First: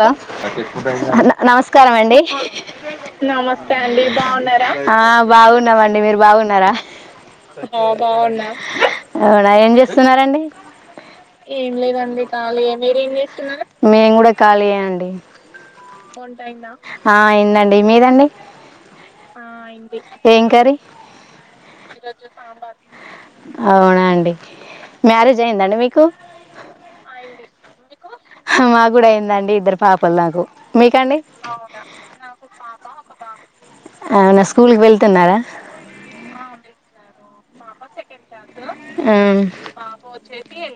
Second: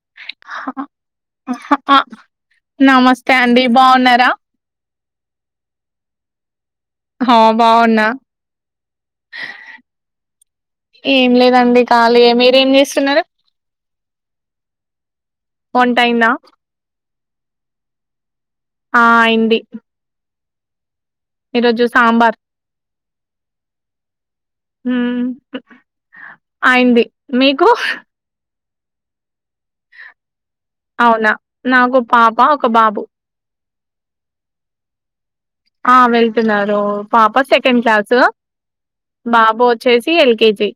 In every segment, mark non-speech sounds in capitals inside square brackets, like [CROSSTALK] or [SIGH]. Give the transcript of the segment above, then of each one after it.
Hello న నమస్కారం ఆ అండి నమస్తే అండి బాగున్నారా ఆ బాగున్నామండి మీరు బాగున్నారా? హా బాగున్నా అవునా ఏం చేస్తున్నరండి, ఏం లేదండి ఖాళీయే మీరేం చేస్తున్నారు నేను కూడా లే అండి. వంట ఆఇందా ఆ అయిందండి, మీదండి ఆ అయింది. ఏం కర్రీ? ఈరోజు సాంబార్ అవునా అండి ఉమ్ మ్యారేజ్ అయిందండి మీకు అయింది, మీకు? హ మాకు గుడ అయిందండి. ఇద్దరు పాపల్ నాకు మీకండి అవునా నాకో పాప, ఒక బాబు. అవునా స్కూల్కి వెళ్తున్నారా ఆ వెళ్తున్నారు పాప సెక్ ఉమ్ వచ్చేసి ఎల్కేజీ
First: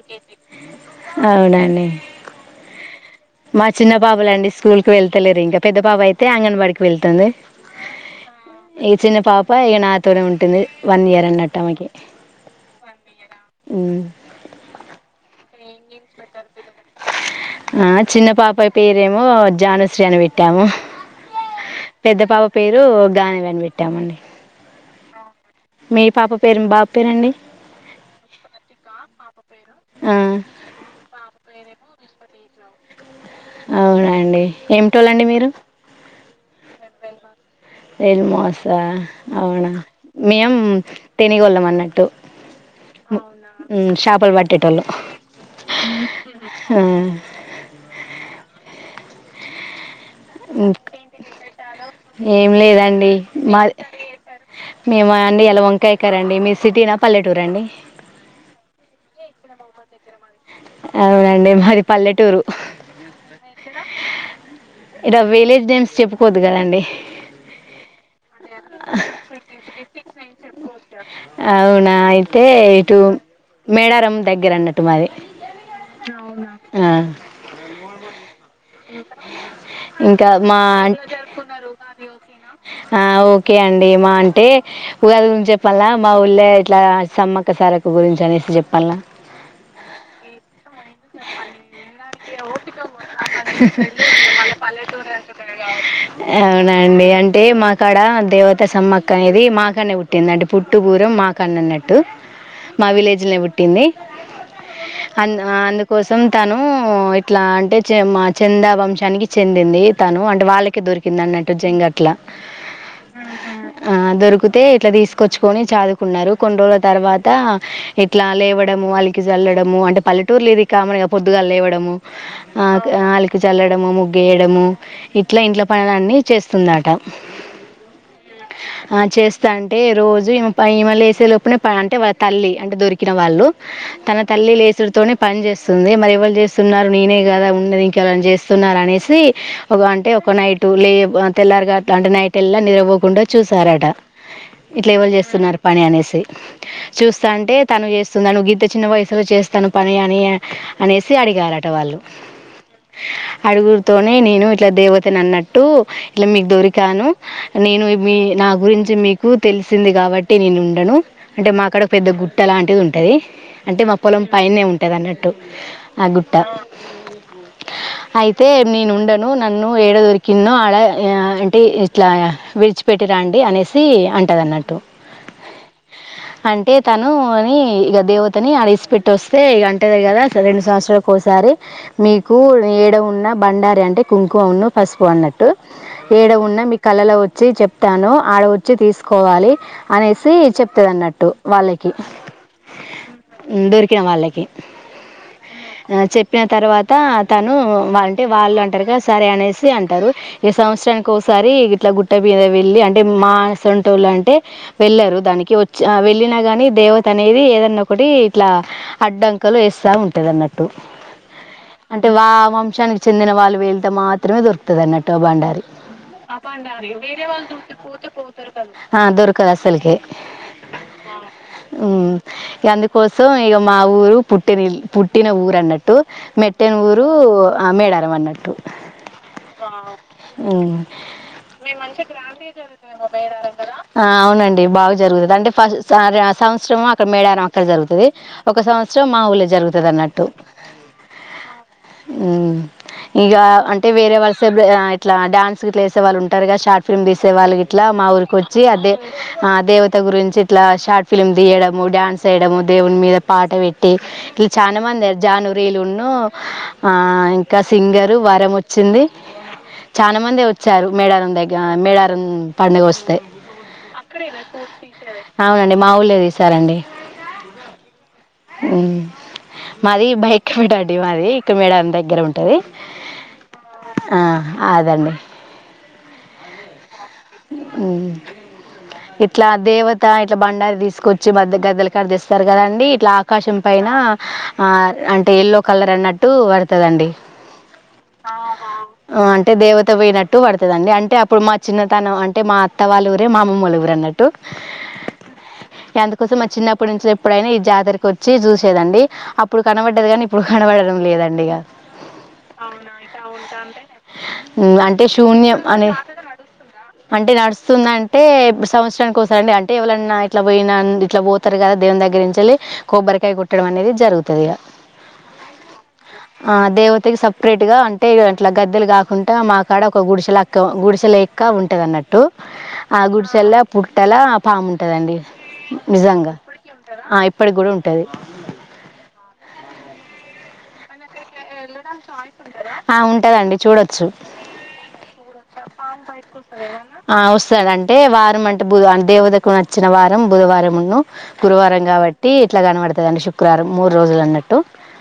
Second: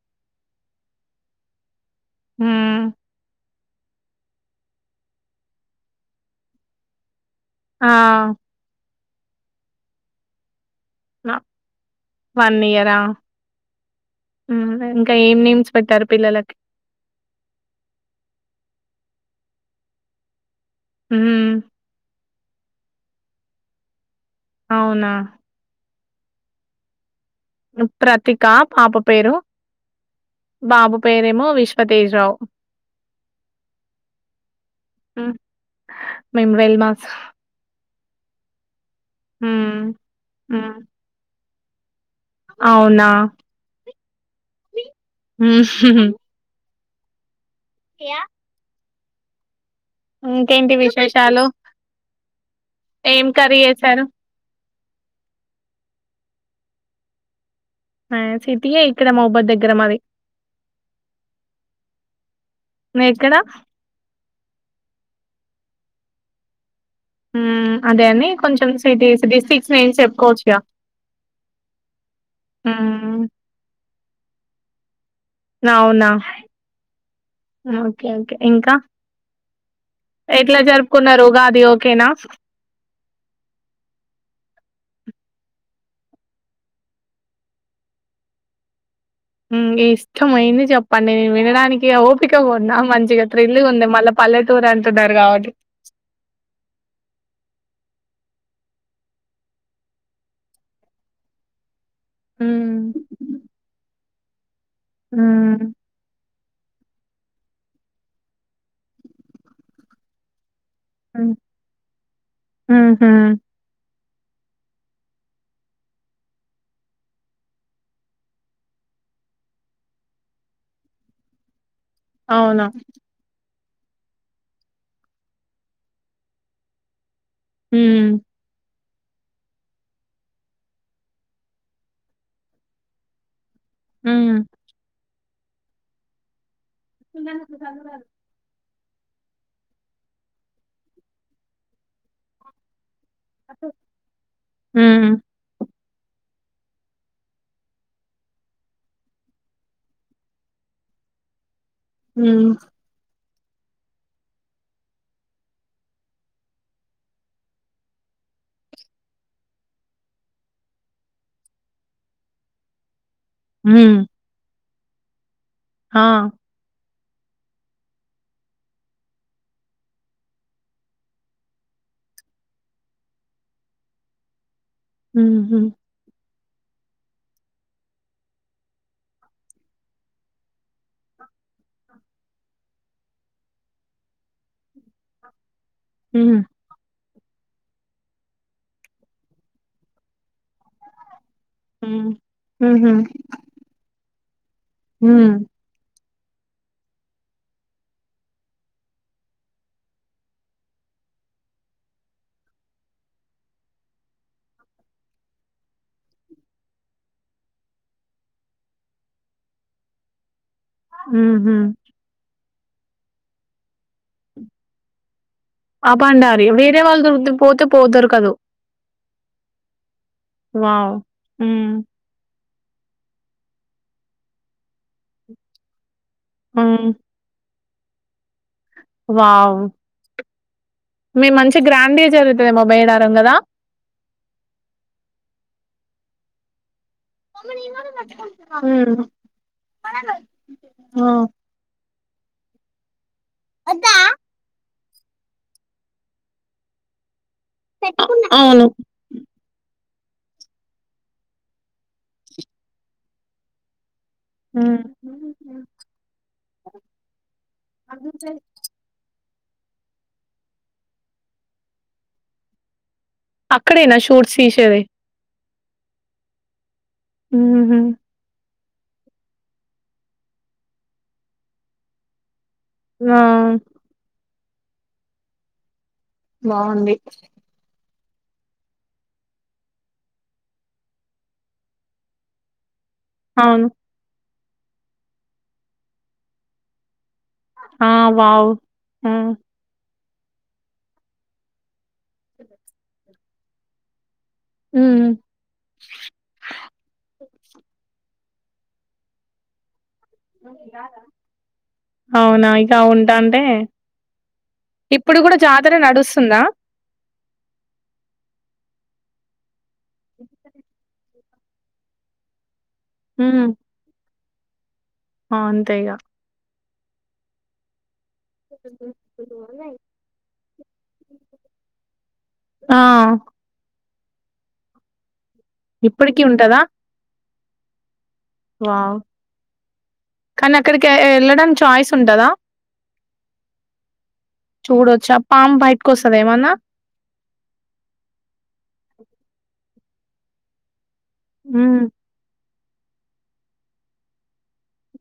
అవునండి మ్మ్ మా చిన్న పాపలండి స్కూల్ కి వెళ్తలేరు ఇంకా, పెద్ద పాపైతే అంగన్వాడికి వెళ్తుంది. ఆ ఈ చిన్న పాప ఇగ నా తోనే ఉంటుంది. వన్ ఇయర్ అన్నట్టు ఆమెకి. వన్ ఇయరా, మ్మ్. ఉమ్ ఇంకా ఏం నే ఆ చిన్న పాపాయ్ పేరేమో జానుశ్రీ అని వెట్టాము మ్ పెద్ద పాప పేరు గానవి అని బెట్టామండి అవునా మీ పాప పేరు బాబ్ పేరండి ప్రతిక పాప పేరు ఆ, బాబు పేరే మొ విశ్వతేజ్ నో అవునండి ఏమిటోలండి మీరు మేమ్ వెల్ మాస్ వెల్ మాసా అవునా మేం హ్మ్ తెనిగోల్లం నట్టు అవునా పట్టేటోళ్ళు మ్ హా మ్మ్. ఇంకేంటి విశేషాలు ఏం లేదండి ఏం కర్రి మా చేసారు మేమా అండి ఎల వంకాయ కరెండి మీర్ సిటీనా పల్లెటూరాండి ఆ సిటీయే ఇక్కడ మాహ్బద్ దగ్గర మాది అవునండి మది పల్లెటూరు ఎక్కడ ఇర విలేజ్ నేమ్స్ చెప్పుకోద్ద్ కదండి మ్ అదే అని కొంచెం సిటీస్ డిస్టిక్స్ నేమ్స్ చెప్పుకోవచ్చుగా అవునా దగ్గరన్నట్టు మాది అవునా ఆ, ఓకే ఒకే ఇంకా మా జరుపుకున్నారు ఉగాది ఓకేనా హా ఓకే అండీ మా అంటే ఉగాది నుంచె పల్ల మా ఊళ్ళే ఇట్లా సమ్మక్క సారక్క గురించి అనేసి చెప్పాలా మ్ ఇష్టమ్ అయింది చెప్పండి నేన్ వినడానికి ఓపికగ ఉన్నా మంచిగా త అవునండి అంటే మా కాడా దేవత సమ్మక్క అనేది మాకాన్నె పుట్టిందండి పుట్టుగూరం మా కాన్నె అన్నట్ట్ టు హ్మ్ విలేజ్ల్నే వుట్టింది అన్ హ్మ్ అందుకోసం తనూ ఇట్లా అంటే చెంమా చందా వంశానికి చెందింది తనూ అంటే వాళ్ళక్ హ్మ్ దొరికిందన్నట్టు జంగట్ల ఊహూ ఆ దొరికితే ఇట్లా తీసుకొచ్చుకొని చదుకున్నారు కొన్ని రోజుల తర్వాత ఇట్లా లేవడము అలికి చల్లడము అంటే పల్లెటూరు లే ఇది కామగా పొద్దుగా లేవడము అవునా ఆ అలికి చల్లడము ముగ్గేయడము ఇట్లా ఇంట్ల పనుల అన్నిీ చేస్తుందట హ ఆ చేస్తా అంటే రోజు ఈమల్ళ వేసే లోపునే ప అంటే వాళ్ళ తల్లి అంటే దొరికిన వాళ్ళు తన హ్మ్. తల్లి లేేసుడుతోనే పని చేస్తుంది మరిఎవళ్ చేస్ స్తున్నారు నేనే కదా ఉండది చేస్తున్నారు అనే సీ అంటే ఒక నైట్ లే తెల్లారు గట్లా అంటే నైట్ ఎల్ల నిద్రపోకు కుండా చూసారట ఇట్లా ఎవళ హ్మ్. చేస్తున్నారు పని అనే సి చూస్తా అంటే తను చేస్తుంది నువ్వు గిత చిన్న వయసులో చేస్తాను పని అని అనేసి అడిగారట ఆటవాళ్ళు హ్మ్. అడుగురితోనే నేను ఇట్లా దేవతని అన్నట్టు ఇట్లా మీకు దొరికాను నేను మీ నా గురించి మీకు తెలిసింది కాబట్టి నేను ఉండను అంటే మాక్కడ ఒక పెద్ద గుట్ట అలాంటిది ఉంటది అంటే హ్మ్. మా పొలం పైనే ఉంట్ ఎట్టే దాన్నట్టు ఆ గుట్ట అ అయితే నేనుండను నన్ను ఏడ దొరికినో అడ అంటే ఇట్లా విడిచిపెట్టి రండి అనేసి అంటది అన్నట్టు హ అంటే తను అని ఇక దేవతని అడసి పెట్టి వస్తే ఇక అంటది కదా రెండు సంవత్సరాలకు ఒకసారి మీ కు ఏడ ఉన్న బండారి అంటే కుంకుమన్న పసుపు అన్నట్టు ఏడ హ్మ్. ఉన్నా మీ కళలో వచ్ వచ్చి చెప్తాను ఆడ వచ్చి తీసుకోవాలి అనేసి చెప్తది అన్నట్టు వాళ్ళకి హ్మ్. దొరికిన వాళ్ళకి ఏ హ చెప్పిన తర్వాత టా అతను అంటే వాళ్ళు అంటారుగా సరే అనేసి అంటారు ఈ సంవత్సరానికి ఒకసారి ఇట్లా గుట్ట మీద వెళ్ళి అంటే మానసంటోళ్ళు అంటే వెళ్ళారు దానికి వచ్చే దానికి వెళ్ళిన గాని దేవత అనేది ఏదన్న ఒకటి ఇట్లా అడ్డంకలు వేస్తా ఉంట అన్నట్టు అంటే హ వా వంశానికి చెందిన వాళ్ళు వీళ్ ట మాత్రమే దోరగత అన్నట్టు బండారి ఆ భండారి. వేరే వాళ్ళు దొరుకుతే పోతే పో దొరకదు. దొరకదు అసల్ కే వావ్! హ్మ్. ఇ అందుకోసం ఇక మా ఊరు పుట్టిన పుట్టిన ఊరు అన్నట్టు మే టెన్ హ్మ్. ఊరు అ మేడారం మ అన్నట్టు వావ్ మీ మంచి గ్రాండ్‌గా జరుగుతదేమో మేడారం గదా? ఆ అవునండి బాగా జరుగుతుంది అంటే ఫస్ సంవశ్రమ అక్కడ మేడన అక్కడ జరుగుతుది ఒక హ్మ్. సంవత్సరం మా ఊలే జరుగుతుది అన్నట్టు ఆ! అ ఇక అంటే వేరే వాళ్ళసే ఇ డాన్స్ క లేసే వాళ్ళుంటారు కగా షార్ట్ ఫిమ్ తీ శేవాలు గట్లా మా ఊరికి వచ్చి అవును. అదే ఆ దేవ గురించి ఇట్లా షార్ట్ ఫిల్మ్ తీయడము డాన్స్ వయ్యడము దేవుని మీద పాట పెట్ ఇలు హ్మ్. చాలా మంది జానురిలు ఆ ఇంకా సింగరు వరం వచ్చింది చాలా మంది వచ్చారు మేడారం దగ్గ మేడారం పడుగ వస్త అక్కడేనా షూట్స్ తీసేది అవునండి మా ఊళ్ళే తీసారండి హుహు. మాది బయక్ పెడాడి మాది ఇక మేడ దగ్గర ఉంటది ఆ ఆ అదండి బాగుంది అవు ఇట్లా దేవత ఇట్లా బండారి తీసుకొచ్చి మద్ద గద్దెల కాడలు తెస్తారు కదండీ ఇట్లా ఆకాశం అవును. పైన ఆ అంటే ఎయల్లో కలర్ అన్నట్టు పడుతదండి ఆ వావ్! ఆ! అంటే దేవత తవెనట్టు పడుతుందండి అంటే అప్పుడు మా చిన్న తాను అంటే మా అత్త వాళ్ళు ఉ టె మా అమ్మమ్మ ఊరు అన్నట్లు హ్మ్. టు అందుకోసం చిన్న అప్పుడు నుంచి ఎప్పుడైనా ఈ జాతరకి వచ్చి చూసేదండి అప్పుడు కనవండి అవునా ఇంకా ఉంటా అంటే ఉమ్ ఇప్పుడు కూడా జాతర నడుస్తుందా అంటే నడుస్తుంద అంటే సంవత్సరానికి ఓసారి సండే అంటే ఎవరన్నా ఇట్లా పోయిన ఇట్లా పోతారు కదా దేవుని దగ్గర నుంచెల్లి కొబ్బరికాయ హ్మ్. కొట్టడం అనేది జరుగుతుంది ఈంగ ఆ అంతేగా ఆ దేవతకి సపరేట్ గా అ టే అట్లా గద్దెలు కాకుండా మా కాడ ఒక గుడిసెల కౌ గుడిసెలే ఇంకా ఉంటది అన్నట్టు టు ఆ గుడ్ సెల్లా పుట్ కట్టెలా పాము ఉంటదండి ఇప్పటికి నిజంగా ఉంటదా ఆ ఇప్పటికి కూడా ఉంటది వావ్ కానీ అక్కడికి ఎళ డానికి చాయిస్ ఉంటదా ఆ ఉంటదండి చూడొచ్చు చూడొచ్చా? పాము బయటకొస్తదా బయటకు ఏమన్నా? వస్తదా ఏవన్నా ఆ వస్తదంటే అంటే వారం అంటే బుధ అం దేవతకు నచ్చిన వారం బుధవారం ఉన్ను గురువారం హ్మ్. కాబట్టి అట్ల కనబడతదండి శుకవారం మూడు రోజులు అన్నట్ టు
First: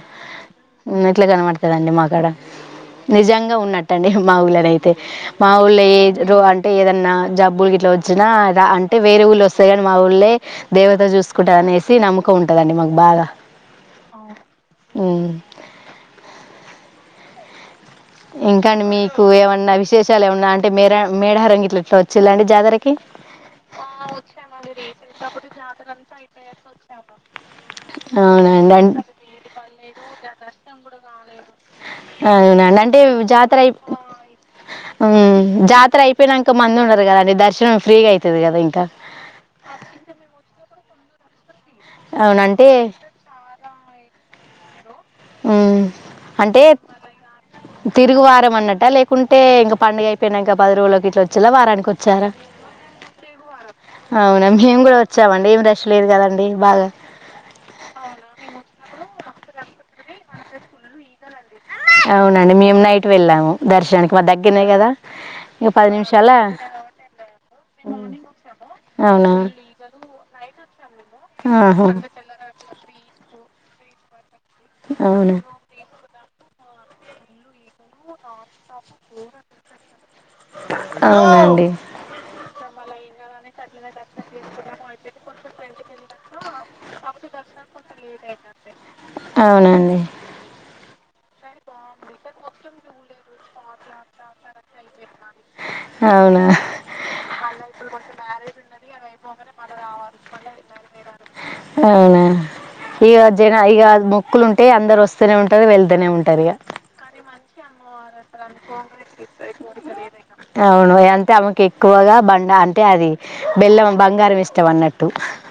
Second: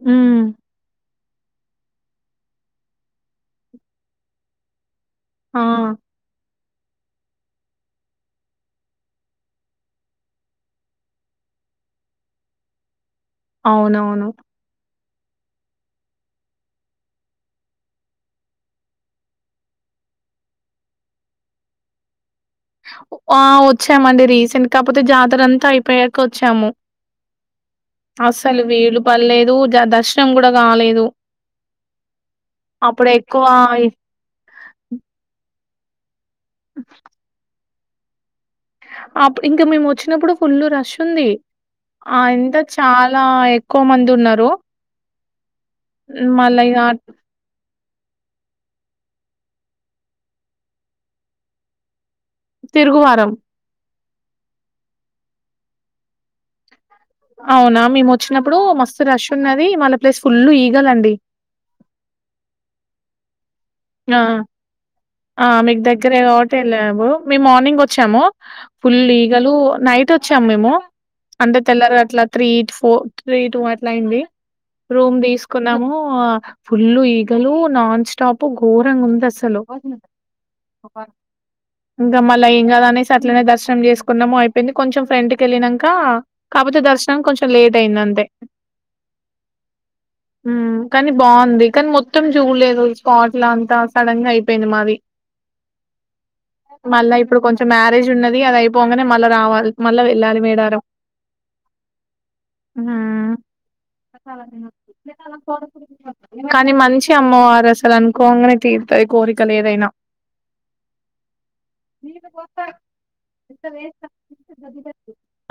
హ్మ్. హు ఇట్లా కనబడతదండి మాక్కడ నిజంగా ఉన్నాటండీ మా ఊల్ల నై తే మా ఆ! ఊళ్లే ఏ జీరో అంటే అంటే ఏదన్నా జబ్బులు గిట్లా వచ్చినా అంటే వేరే ఊళ్ళ వస్తే కానీ మా ఊళ్ళే దేవత చూసుకుంటాది అనేసి నమ్మకం ఉంటదండి మాకు బాగా అవునవును ఉ ఇంక అండి మీకు ఏమన్నా విశేషాలు ఏమన్నా అంటే మేర మేడరంగిట్ల తోచ్చి ఆ వచ్చామండి రీసెంట్ కాకపోతే జాతర అంతా అయిపోయాక వచ్చాము అసలు అవునండి అం వీలు పర్లేదు దర్శనం కూడా కాలేదు అ టేవ్ జాతర అయి హ్మ్ జా తరై పోయినంక మంది ఉనరు కదండి దర్శనం ఫ్రీగై అప్ ఇంకా మేము వచ్చినప్పుడు ఫుల్ రష్ ఉంది ఆ ఇంత అవునంటే చాలా ఎక్కువ మంది ఉన్నారు ఉ మళ్ళా అంటే ఇగ తిరుగు వారం అన్నట లేక కుంటే ఇంక పండుగ అయిపోయినంక బదిరోలకి ఇట్లా వచ్చిలా వారానికి వచ్చారా తిరుగువారం అవునా మేము కూడా వచ్చామండి ఏం రష్ లేదు కదండి బాగా అవునా మేము వచ్చినప్పుడు మస్తు రష్ ఉన్న ది మళ్ళ ప్లేస్ ఫుల్ ఈగలండి అవునండి మేము నైట్ వెళ్ళాము దర్శనానికి ఆ మా దగ్గరనే కదా ఆ ఇక మీకు పది దగ్గరే నిమిషాల కాబట్టి వెళ్ళము మేము మార్నింగ్ వచ్చాము ఫుల్ అవునా ఈగలు నైట్ వచ్చాము మేము అంటే ఆహా తెల్లర అట్లా three two four three two అట్లయింది రూమ్ అవును తీసుకున్నాము ఆ ఫుల్ ఈగలూ నాన్ స్టాప్ ప్పు ఘోరంగా ఉంది అసలు అవునండి ఇంకా మళ్ళా ఏం కాదనేసి అట్లనే దర్శనం చేసుకున్నము అయిపోయింది కొంచెం ఫ్రెంట్కి వెళ్ళినక కాకపోతే దర్శనం కొంచెం లేట్ అయింది అంతే అవునండి కానీ బాగుంది కానీ మొత్తం చూడలేదు అట్ల అంతా సడన్ గా అయిపోయింది మాది అవునా మళ్ళా ఇప్పుడు కొంచ మారేజ ఉన్నది అయిపోగానే మళ రావాలి మళ వెళ్ళాలి మేడారం అవునా ఇక జన ఇక మొక్కులు ఉంటే అందరు వస్తూనే ఉంటారు వెళ్తూనే ఉంటారు ఇక [INAUDIBLE] తీరుతది కోరికలేదైనా. అవును అంటే ఆమెకు ఎక్కువగా బండ అంటే అది బెల్లం బంగారం ఇష్టం అన్నట్టు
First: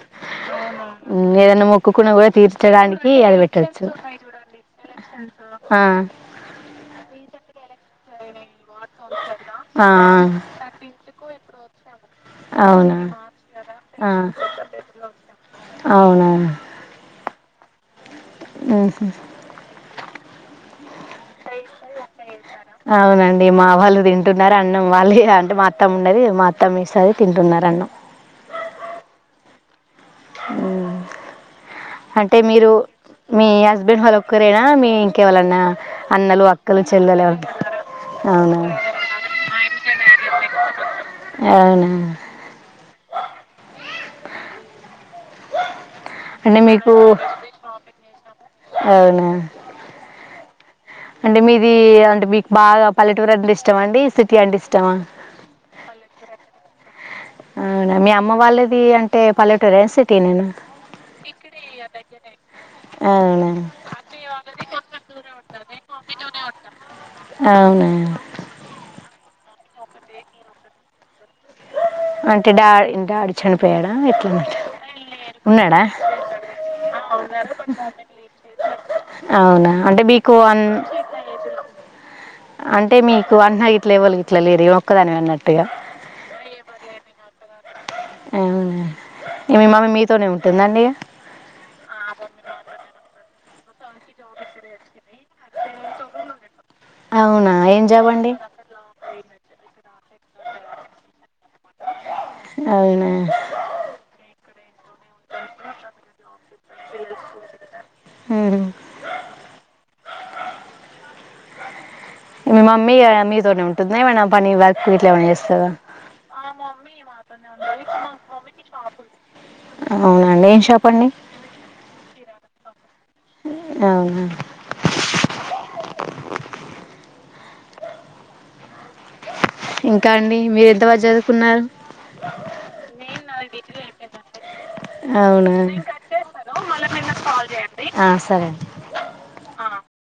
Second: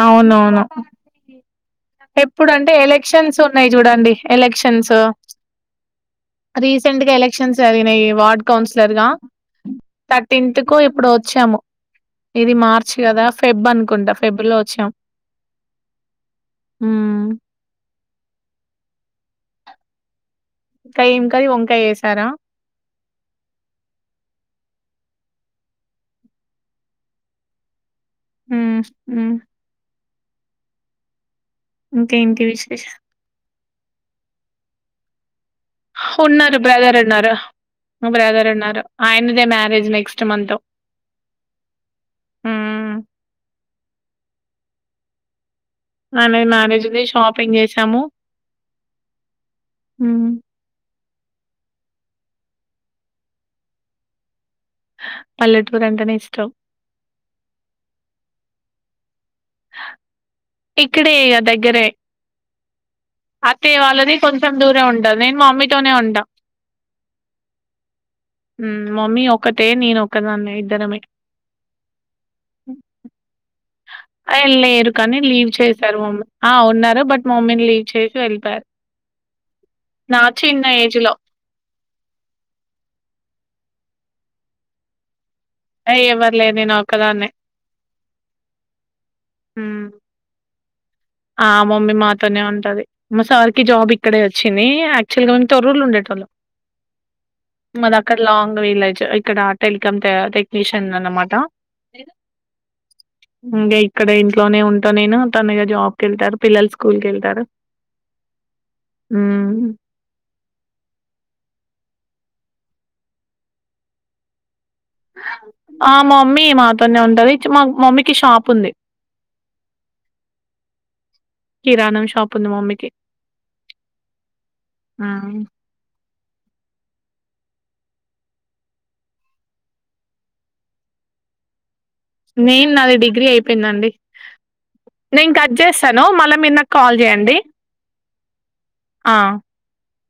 అవునవును. ఏదైనా మొక్కుకున్న కూడా ఎప్పుడంటే తీర్చడానికి అది ఎలక్షన్స్ ఉన్నాయి పెట్టచ్చు జూడండి ఎలక్షన్స్ రీసెంట్‌గా ఎలక్షన్స్ జరిగినాయి వార్డు కౌన్సిలర్గా ఆ థర్టీన్త్ కు ఇప్పుడు వచ్చాము ఇది మార్చ్ అవునా కదా ఫెబ్ అనుకుంటా ఆ ఫెబ్ లో వచ్చాము అవునా అహ ఇంకా ఏం కాయ వంకాయ చేసారా అవునండి మా వాళ్ళు తింటున్నరు అన్నం వాళ్ళు అంటే మా అత్తమ్మ ఉంటది మా అత్తమ్మ ఏస్తంది తింటున్నారు అన్నం హ హె హ అంటే ఇంకేంటి మీరు విశేషాలు? మీ హస్బ మీరు ఒక్కరేనా మీ ఇంకెవళ ఉన్నారు బ్రదర్ ఉన్నారు బ్రదర్ అవునా ఉన్నారు ఆయనదే మ్యారేజ్ నెక్స్ట్ మంత్ అవునా ఆయనది అంటే మ్యారేజ్ మీకు ది షాపింగ్ చేసాము అవునా అంటే మీది అంటే మీకు బాగా పల్లెటూరు అంటే ఇష్టమా అండి సి పల్లెటూరు అంటేనే ఇష్టం అవునా మీ అమ్మ వాళ్ళది అం టే పల్లెటూరా సిటీనేనా ఇక్కడే ఇగ దగ్గరే. అవునా అత్తయ్య వాళ్ళది కొంచెం దూరం ఉంటది. నేను మమ్మీతోనే ఉంటా. అవునా తే నేను ఒక్కదాన్నే ఇద్దరమే అంటే డా డాడీ చని ఆ లేరు కానీ లీవ్ ఉన్నాడా చేశారు మమ్మీ ఆ ఉన్నారు బట్ మమ్మీని లీవ్ చేసి వెళ్ళిపోయారు అవునా అంటే నా మీకు చిన్న అన్ ఏజ్ లో అంటే మీకు అన్నగిట్లే ఎవళగిట్లా లేరు ఇగ ఒక్కదానివే అన్నట్టు అ ఎవర్లేరు నేను ఒకదాన్నే అవునా ఇగ మీ హ్మ్. మమ్మీ మీతోనే ఉంటుందండి ఇగ ఆ మమ్మీ మాతోనే ఉంటది మా సారికి జాబ్ ఇక్కడే వచ్చింది అక్టువల్ గా మేం తొర్రూరు లో ఉండేటోల్లం అవునా ఏం మది జాబ్ అక్కడ అండి లాంగ్ విలేజ్ ఇక్కడా టె ఇంకా టెక్నీషిన్ ది అన్నమాట అవునా ఇంకా ఇక్కడ ఇంట్లోనే ఉంటా నేను తను ఇగ జాబ్ మరి పిల్లలు స్కూల్కెళ్తార ఉమ్. మీ మామ్మీ ఇగ మీతోనే ఉంటుందా ఎం అయినా పని పయ్ మా మమ్మీ మాతోనే ఉంటది మా మమ్మీకి షాప్ ఉంది అవునా అండి ఏం షాప్ అండి కిరాణం షాప్ ఉంది మమ్మీకి అవునా హ్మ్. ఇంకా అండి మీరు ఎంత వరకు చదువుకున్నారు నేను నాది డిగ్రీ అయిపోయిందండి నేను కట్ అవునా చేస్తాను మళ్ళా మీరు నాకు కాల్ చేయండి ఆ, సరే అండి